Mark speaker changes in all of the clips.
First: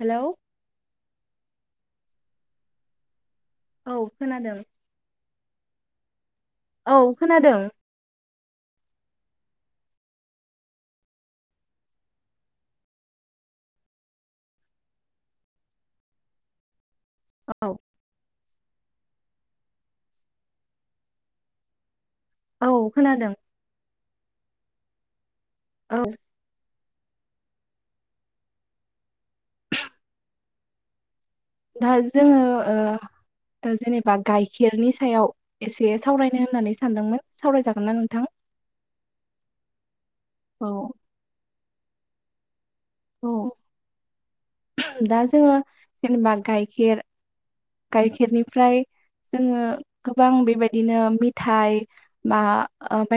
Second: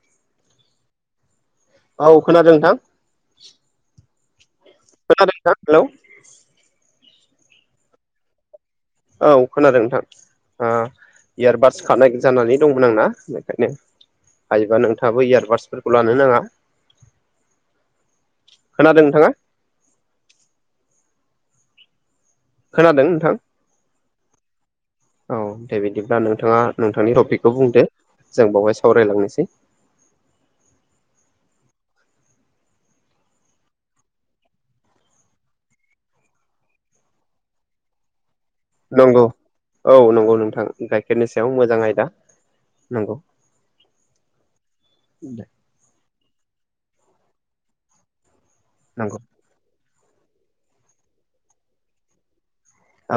Speaker 1: हेल'
Speaker 2: औ खोनादों नोंथां
Speaker 1: औ खोनादों
Speaker 2: खोनादों सा हेल'
Speaker 1: औ खोनादों
Speaker 2: औ खोनादों नोंथां इयारबादस खानाय जानानै दंमोन आंना बेखायनो हायोबा नोंथाङाबो इयारबाद्सफोरखौ लानो नाङा
Speaker 1: औ
Speaker 2: खोनादों नोंथाङा खोनादों नोंथां औ दे
Speaker 1: औ
Speaker 2: बिदिब्ला नोंथाङा नोंथांनि टपिकखौ बुंदो जों बावहाय सावरायलांनोसै
Speaker 1: दा जोङो जेनेबा गाइखेरनि सायाव एसे सावरायनो होननानै सानदोंमोन सावरायजागोन ना नोंथां
Speaker 2: नंगौ औ नंगौ
Speaker 1: औ
Speaker 2: नोंथां गाइखेरनि सायाव मोजां आयदा नंगौ
Speaker 1: औ दा जोङो जेनेबा गाइखेर गाइखेरनिफ्राय
Speaker 2: नंगौ
Speaker 1: जोङो गोबां बेबायदिनो मेथाइ बा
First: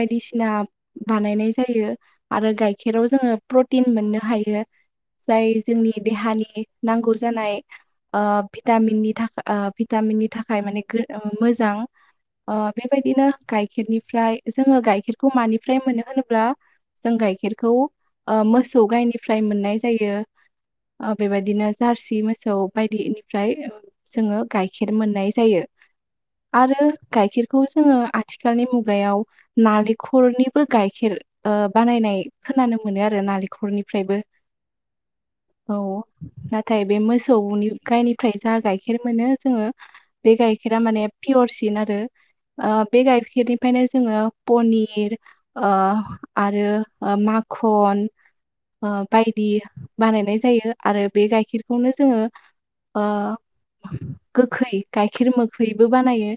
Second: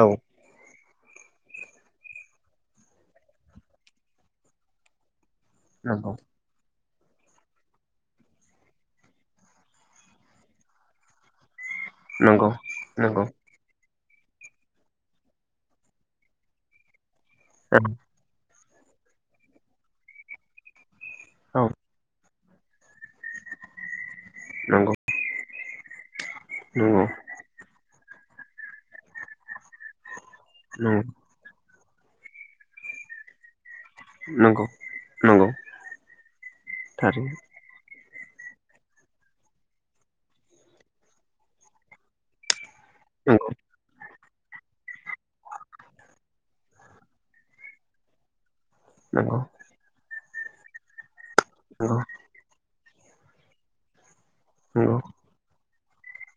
Speaker 2: औ
Speaker 1: बानायनाय जायो आरो गाइखेराव जोङो प्रटिन मोननो हायो जाय जोंनि
Speaker 2: नंगौ
Speaker 1: देहानि नांगौ जानाय ओ भिटामिननि थाखा ओ भिटामिननि थाखाय माने गो ओ मोजां
Speaker 2: नंगौ
Speaker 1: ओ
Speaker 2: नंगौ
Speaker 1: बेबायदिनो गाय खेरनिफ्राय जोङो गाइखेरखौ मानिफ्राय मोनो होनोब्ला जों गाइखेरखौ ओ मोसौ गायनिफ्राय मोननाय जायो ओ
Speaker 2: औ
Speaker 1: बेबायदिनो जारसि मो सौ बायदिनिफ्राय जोङो गाइखेर
Speaker 2: नंगौ
Speaker 1: मोननाय जायो। आरो
Speaker 2: नंगौ
Speaker 1: गाइखेरखौ जोङो आथिखालनि मुगायाव नालेखलनि बो
Speaker 2: नंगौ
Speaker 1: गाइखेर ओ बानायनाय खोनानो मोनो आरो नालेखरनि फ्रायबो
Speaker 2: नंगौ नंगौ
Speaker 1: औ नाथाय बे
Speaker 2: थारैनो
Speaker 1: मोसौनि गायनिफ्राय जा गाय खेर मोनो जोङो बे गाइखेरा माने पियर सिन आरो ओ बे
Speaker 2: नंगौ
Speaker 1: गाइखेरनि फ्रायनो जोङो पनिर अ आरो ओ माखन ओ
Speaker 2: नंगौ
Speaker 1: बायदि बानायनाय जायो आरो बे गाइखेरखौनो
Speaker 2: नंगौ
Speaker 1: जोङो ओ गोखै
Speaker 2: नंगौ
Speaker 1: गाइखेर मोखैबो बानायो।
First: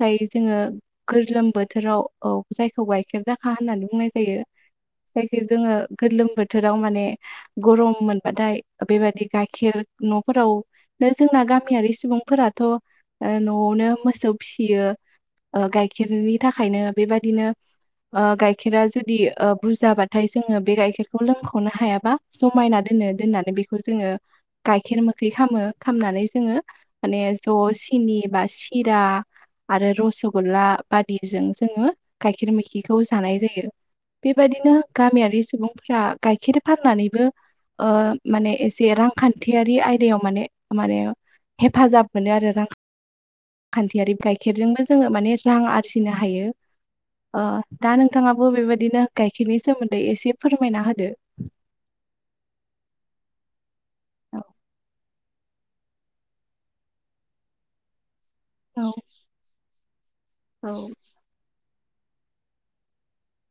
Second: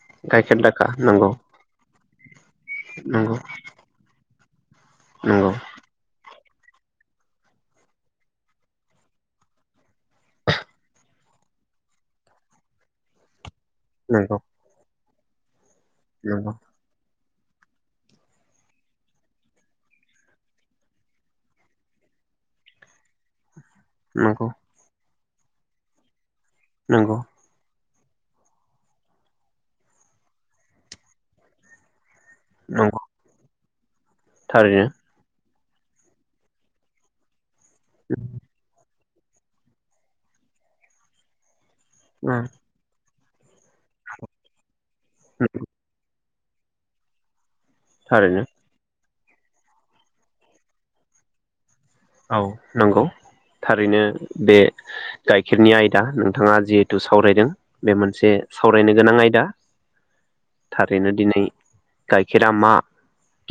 Speaker 1: जाय
Speaker 2: गाइखेर
Speaker 1: जोङो
Speaker 2: दाखा नंगौ
Speaker 1: गोरलोम बोथोराव औ जायखौ गाइखेर
Speaker 2: नंगौ
Speaker 1: जाखा होननानै बुंनाय जायो। जायखौ
Speaker 2: नंगौ
Speaker 1: जोङो गोरलोम बोथोराव माने गरम मोनबाथाय बेबायदि गाइखेर न'फोराव नो जोंना गा मियारि सुबुंफोराथ' ओ न'आवनो मोसौ
Speaker 2: नंगौ
Speaker 1: फिसियो। ओ गाइखेरनि
Speaker 2: नंगौ
Speaker 1: थाखायनो बेबायदिनो ओ गाइखेरा जुदि ओ बुरजाबाथाय जोङो बे गाइखेरखौ लोंख'नो हायाबा समायना दोनो दोननानै बेखौ जोङो
Speaker 2: नंगौ
Speaker 1: गाइखेर मोखै खामो। खामनानै जोङो
Speaker 2: नंगौ
Speaker 1: माने ज' सिनि बा सिरा आरो रस'ग्ला बादिजों जोङो गाइखेर मैखिखौ
Speaker 2: नंगौ
Speaker 1: जानाय जायो। बेबायदिनो
Speaker 2: थारैनो
Speaker 1: गामियारि सुबुंफ्रा गाइखेर फाननानैबो ओ माने एसे रां- खान्थियारि आयदायाव माने-माने हेफाजाब मोनो
Speaker 2: उम
Speaker 1: आरो रां- खान्थियारि गाइखेरजोंबो जोङो माने रां आरजिनो हायो। ओ दा
Speaker 2: थारैनो
Speaker 1: नोंथाङाबो बेबायदिनो गाइखेरनि सोमोन्दै एसे फोरमायना होदो।
Speaker 2: औ नंगौ थारैनो
Speaker 1: औ
Speaker 2: बे गाइखेरनि आयदा नोंथाङा जिहेथु सावरायदों बे मोनसे
Speaker 1: औ
Speaker 2: सावरायनो गोनां आयदा
Speaker 1: औ
Speaker 2: थारैनो। दिनै गाइखेरा मा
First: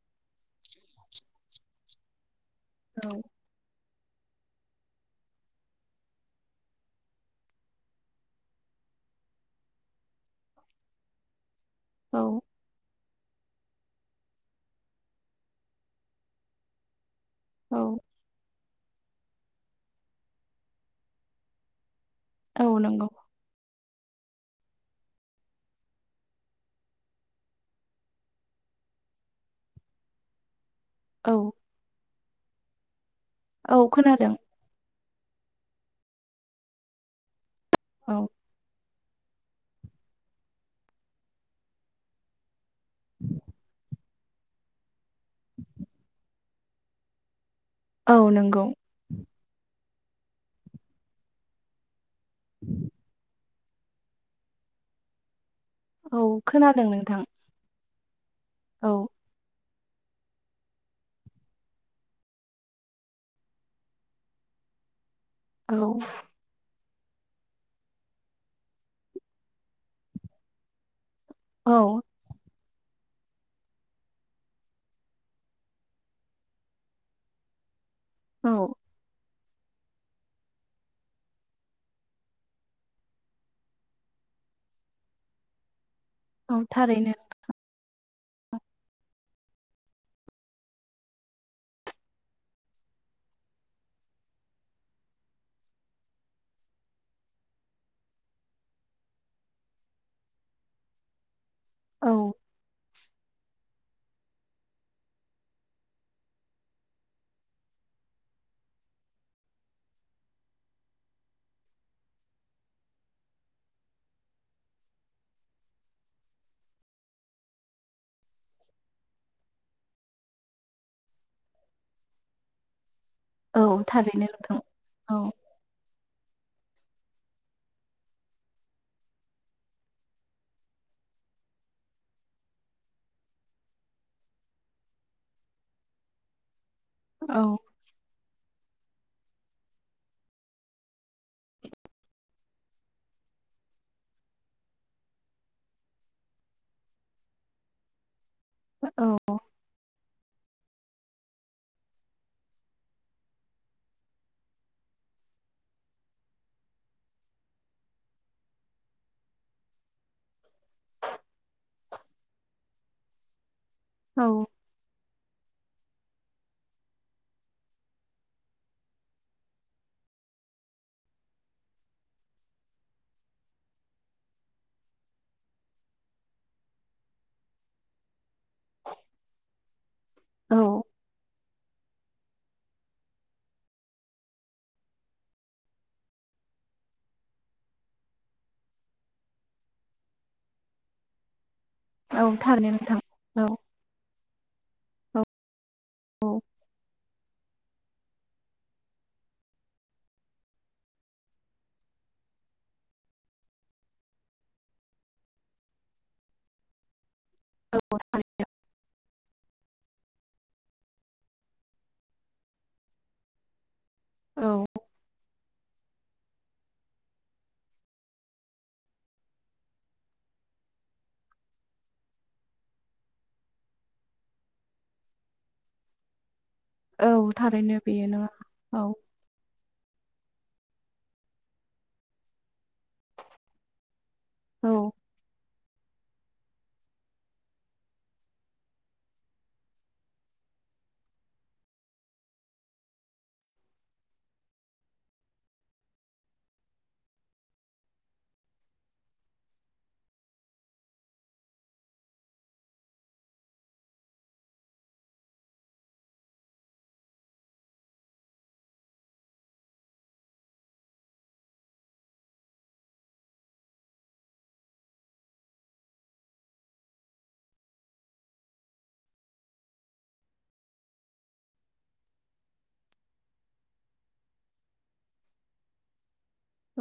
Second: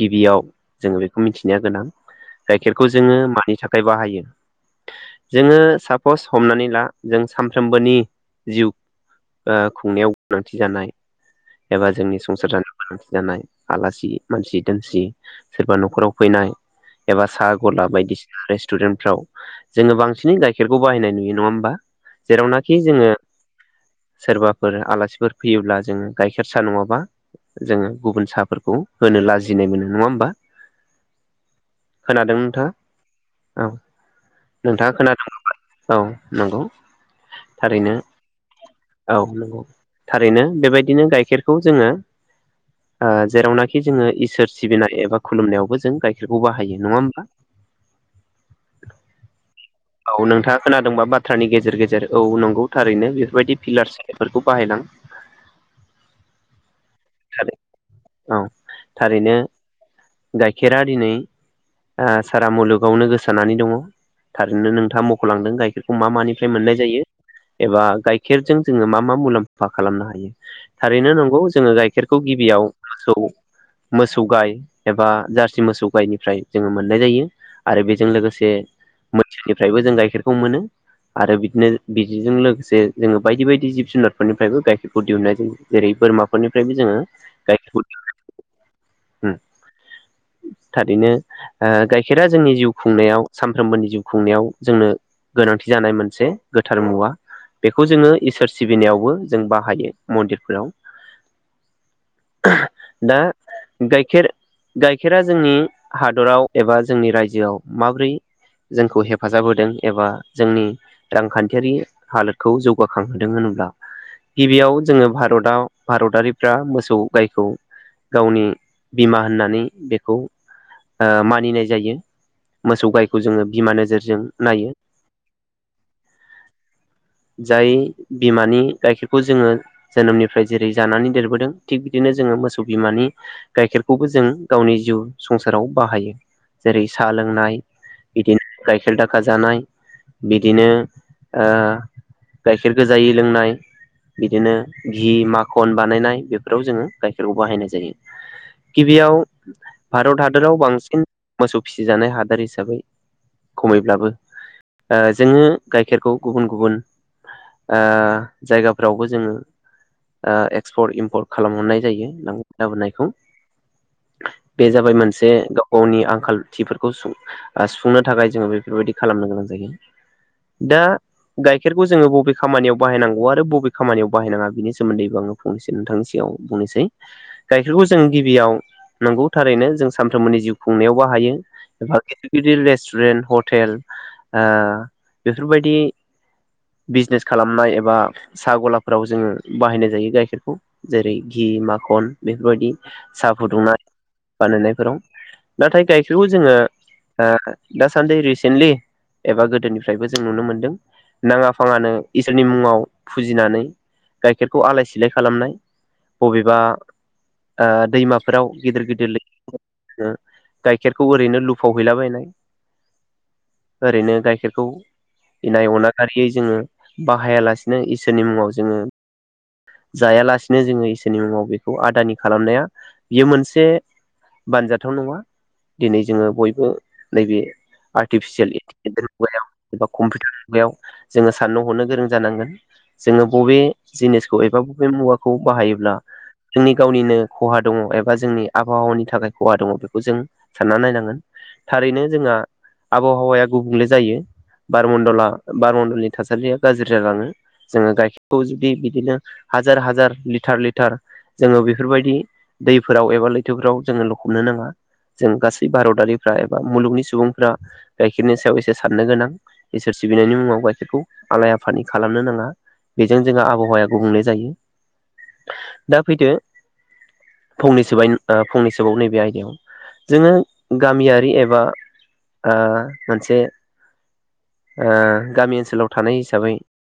Speaker 2: गिबियाव जोङो बेखौ मिथिनाया गोनां। गाइखेरखौ जोङो मानि थाखाय बाहायो? जोङो सापस हमनानै ला जों सानफ्रोमबोनि जिउ ओ खुंनायाव गोनांथि जानाय एबा जोंनि
Speaker 1: औ
Speaker 2: संसार जानायाव गोनांथि जानाय आलासि मानसि-दोमसि सोरबा न'खराव फैनाय एबा साहा
Speaker 1: औ
Speaker 2: गला बायदिसि- रेस्टुरेन्टफ्राव जोङो बांसिनै गाइखेरखौ बाहायनाय नुयो नङा होमबा?
Speaker 1: औ
Speaker 2: जेरावनाखि
Speaker 1: नंगौ
Speaker 2: जोङो सोरबाफोर आलासिफोर फैयोब्ला जोङो गाइखेरसा नङाबा जोङो गुबुन साहाफोरखौ होनो लाजिनाय मोनो नङा होमबा?
Speaker 1: औ
Speaker 2: खोनादों नोंथा?
Speaker 1: औ खोनादों।
Speaker 2: नोंथाङा खोनादों औ नंगौ थारैनो
Speaker 1: औ
Speaker 2: औ नंगौ थारैनो बेबायदिनो गाइखेरखौ जोङो ओ जेरावनाखि जोङो इसोर सिबिनाय एबा खुलुमनायावबो जों गाइखेरखौ बाहायो नङा होमबा?
Speaker 1: औ नोंगौ
Speaker 2: औ नोंथाङा खोनादोंबा बाथ्रानि गेजेर गेजेर औ नंगौ थारैनो बेफोरबायदि फिलार सिनफोरखौ बाहायलां।
Speaker 1: औ खोनादों नोंथां।
Speaker 2: औ थारैनो गाइखेरा दिनै आ सारा मुलुगावनो गोसारनानानै दङो थारैनो नोंथाङा मख'लांदों
Speaker 1: औ
Speaker 2: गाइखेरखौ मा मानि मोननाय जायो एबा गाइखेरजों जोंङो मा मा मुलाम्फा खालामनो हायो थारैनो नं जोंङो
Speaker 1: औ
Speaker 2: गाइखेरखौ गिबियाव मोसौ मोसौ गाय एबा जारसि मोसौ गायनिफ्राय जोंङो मोननाय जायो आरो बेजों लोगोसे
Speaker 1: औ
Speaker 2: ससे मोसनिफ्रायबो जों गाइखेरखौ मोनो आरो बिदिनो बिदिजों लोगोसे जोंंङो बायदि बायदि जिब जुनारफोरनिफ्रायबो गाइखेरखौ दिहुननाय जायो जेरै
Speaker 1: औ
Speaker 2: बोरमाफोरनिफ्रायबो जोंङो
Speaker 1: थारैनो
Speaker 2: गायखेरखौ दिहुनो। थारैनो। गाइखेरा जोंनि जिउ खुंनायाव सानफ्रोमबोनि जिउ खुंनायाव जोंनो गोनांथि जानाय मोनसे गोथार मुवा बेखौ जोंङो इसोर सिबिनायावबो जों बाहायो मन्दिरफोराव
Speaker 1: औ।
Speaker 2: दा गाइखेर गाइखेरा जोंनि हादराव एबा जोंनि रायजोआव माबोरै जोंखौ हेफाजाब होदों एबा जोंनि रांखान्थियारि हालोदखौ जौगाखांहोदों होनोब्ला गिबियाव जोंङो भारताव भारतारि फ्रा मोसौ गायखौ गावनि बिमा होननानै बेखौ ओ मानिनाय जायो मोसौ गायखौ जोंङो
Speaker 1: औ
Speaker 2: बिमा नोजोरजों
Speaker 1: थारैनो नोंथां
Speaker 2: नायो।
Speaker 1: औ
Speaker 2: [inaudible] जाय बिमानि गाइखेरखौ जोंङो जोनोमनिफ्राय जेरै जानानै देरबो बोदों थिग बिदिनो जोंङो मोसौ बिमानि गाइखेरखौबो जों गावनि जिउ संसाराव बाहायो जेरै साहा
Speaker 1: औ
Speaker 2: लोंनाय बिदिनो गाइखेर दाखा जानाय बिदिनो ओ गाइखेर गो जायै लोंनाय बिदिनो घि माखन बानायनाय बेफोराव जोंङो गाइखेरखौ बाहायनाय जायो। गिबियाव भारत हादराव बांसिन मोसौ फिसिजानाय हादोर हिसाबै खमैब्लाबो ओ जोंङो गाइखेरखौ गुबुन गुबुन ओ जायगाफ्रावबो जोंङो ओ एक्सपर्ट इम्पर्ट खालामहरनाय जायो नां लाबोनायखौ
Speaker 1: औ
Speaker 2: बे जाबाय मोनसे गाव गावनि आंखालथिफोरखौ सुं सुफुंनो थाखाय जोंङो बेफोरबायदि खालामनो गोनां जायो। दा गाइखेरखौ जोंङो बबे खामानियाव बाहायनांगौ आरो बबे खामानियाव बाहायनाङा बिनि सोमोन्दैबो आङो फंनैसै नोंथांनिसिम आव बुंसै गाइखेरखौ जों गिबियाव नंगौ थारैनो जों सानफ्रोमबोनि जिउ
Speaker 1: औ
Speaker 2: खुंनायावबो हायो एबा गिदि गिदिर रेस्टुरेन्ट हटेल ओ बेफोरबायदि बिजनेस खालामनाय एबा सागलाफ्राव जोंङो बाहायनाय जायो गाइखेरखौ जेरै घि माख खन
Speaker 1: औ थारैनो
Speaker 2: बेफोरबायदि
Speaker 1: नोंथां
Speaker 2: साहा
Speaker 1: औ
Speaker 2: फुदुंनाय बानायनायफोराव नाथाय गाइखेरखौ जोङो ओ दासान्दि रिसेन्टलि एबा गोदोनिफ्रायबो जों नुनो मोनदों नांङा फाङानो इसोरनि मुंङाव फुजिनानै गाइखेरखौ आलाय सिलाय खालामनाय बबेबा ओ
Speaker 1: औ थारै
Speaker 2: दैमाफोराव गिदिर गिदिर लैथो फोराव जोङो गाइखेरखौ ओरैनो लु फावहैलाबायनाय ओरैनो
Speaker 1: औ
Speaker 2: गाइखेरखौ इनाय अनाय फारियै जोंङो बाहायालासिनो इसोरनि मुंङाव जोङो जायालासिनो जोङो इसोरनि मुंङाव बेखौ आदानि खालामनाया बेयो मोनसे बानजाथाव नंङा दिनै जोंङो बयबो
Speaker 1: औ
Speaker 2: नैबे
Speaker 1: थारैनो बेयो नङा
Speaker 2: आर्टिफिसियेल
Speaker 1: औ
Speaker 2: इन्टिलिजेन्स मुगायाव एबा कम्पिउटार मुगायाव जोंङो साननो हरनो गोरों जानांगोन जोंङो बबे जिनिसखौ एबा बबे
Speaker 1: औ
Speaker 2: मुवाखौ बाहायोब्ला जोंनि गावनिनो खहा दङ एबा जोंनि आबहावानि थाखाय खहा दङ बेखौ जों सानना नायनांगोन थारैनो जोंहा आबहावाया गुबुंले जायो बारमणडला बारमणडलनि थासारिया गाज्रि जालाङो जोङो गाइखेरखौ जुदि बिदिनो हाजार हाजार लिटार लिटार जोङो बेफोरबायदि दैफोराव एबा लैथोफोराव जोङो लखबनो नाङा जों गासै भारतारिफ्रा एबा मुलुगनि सुबुंफ्रा गाइखेरनि सायाव एसे साननो गोनां इसोर सिबिनायनि मुङाव गाइखेरखौ आलाय आफानि खालामनो नाङा बेजों जोंहा आबहावाया गुबुंले जायो। दा फैदो फंनै सोबाय फंनैसोबाव नैबे आयदायाव जोङो गामियारि एबा ओ मोनसे गामि ओनसोलाव थानाय हिसाबै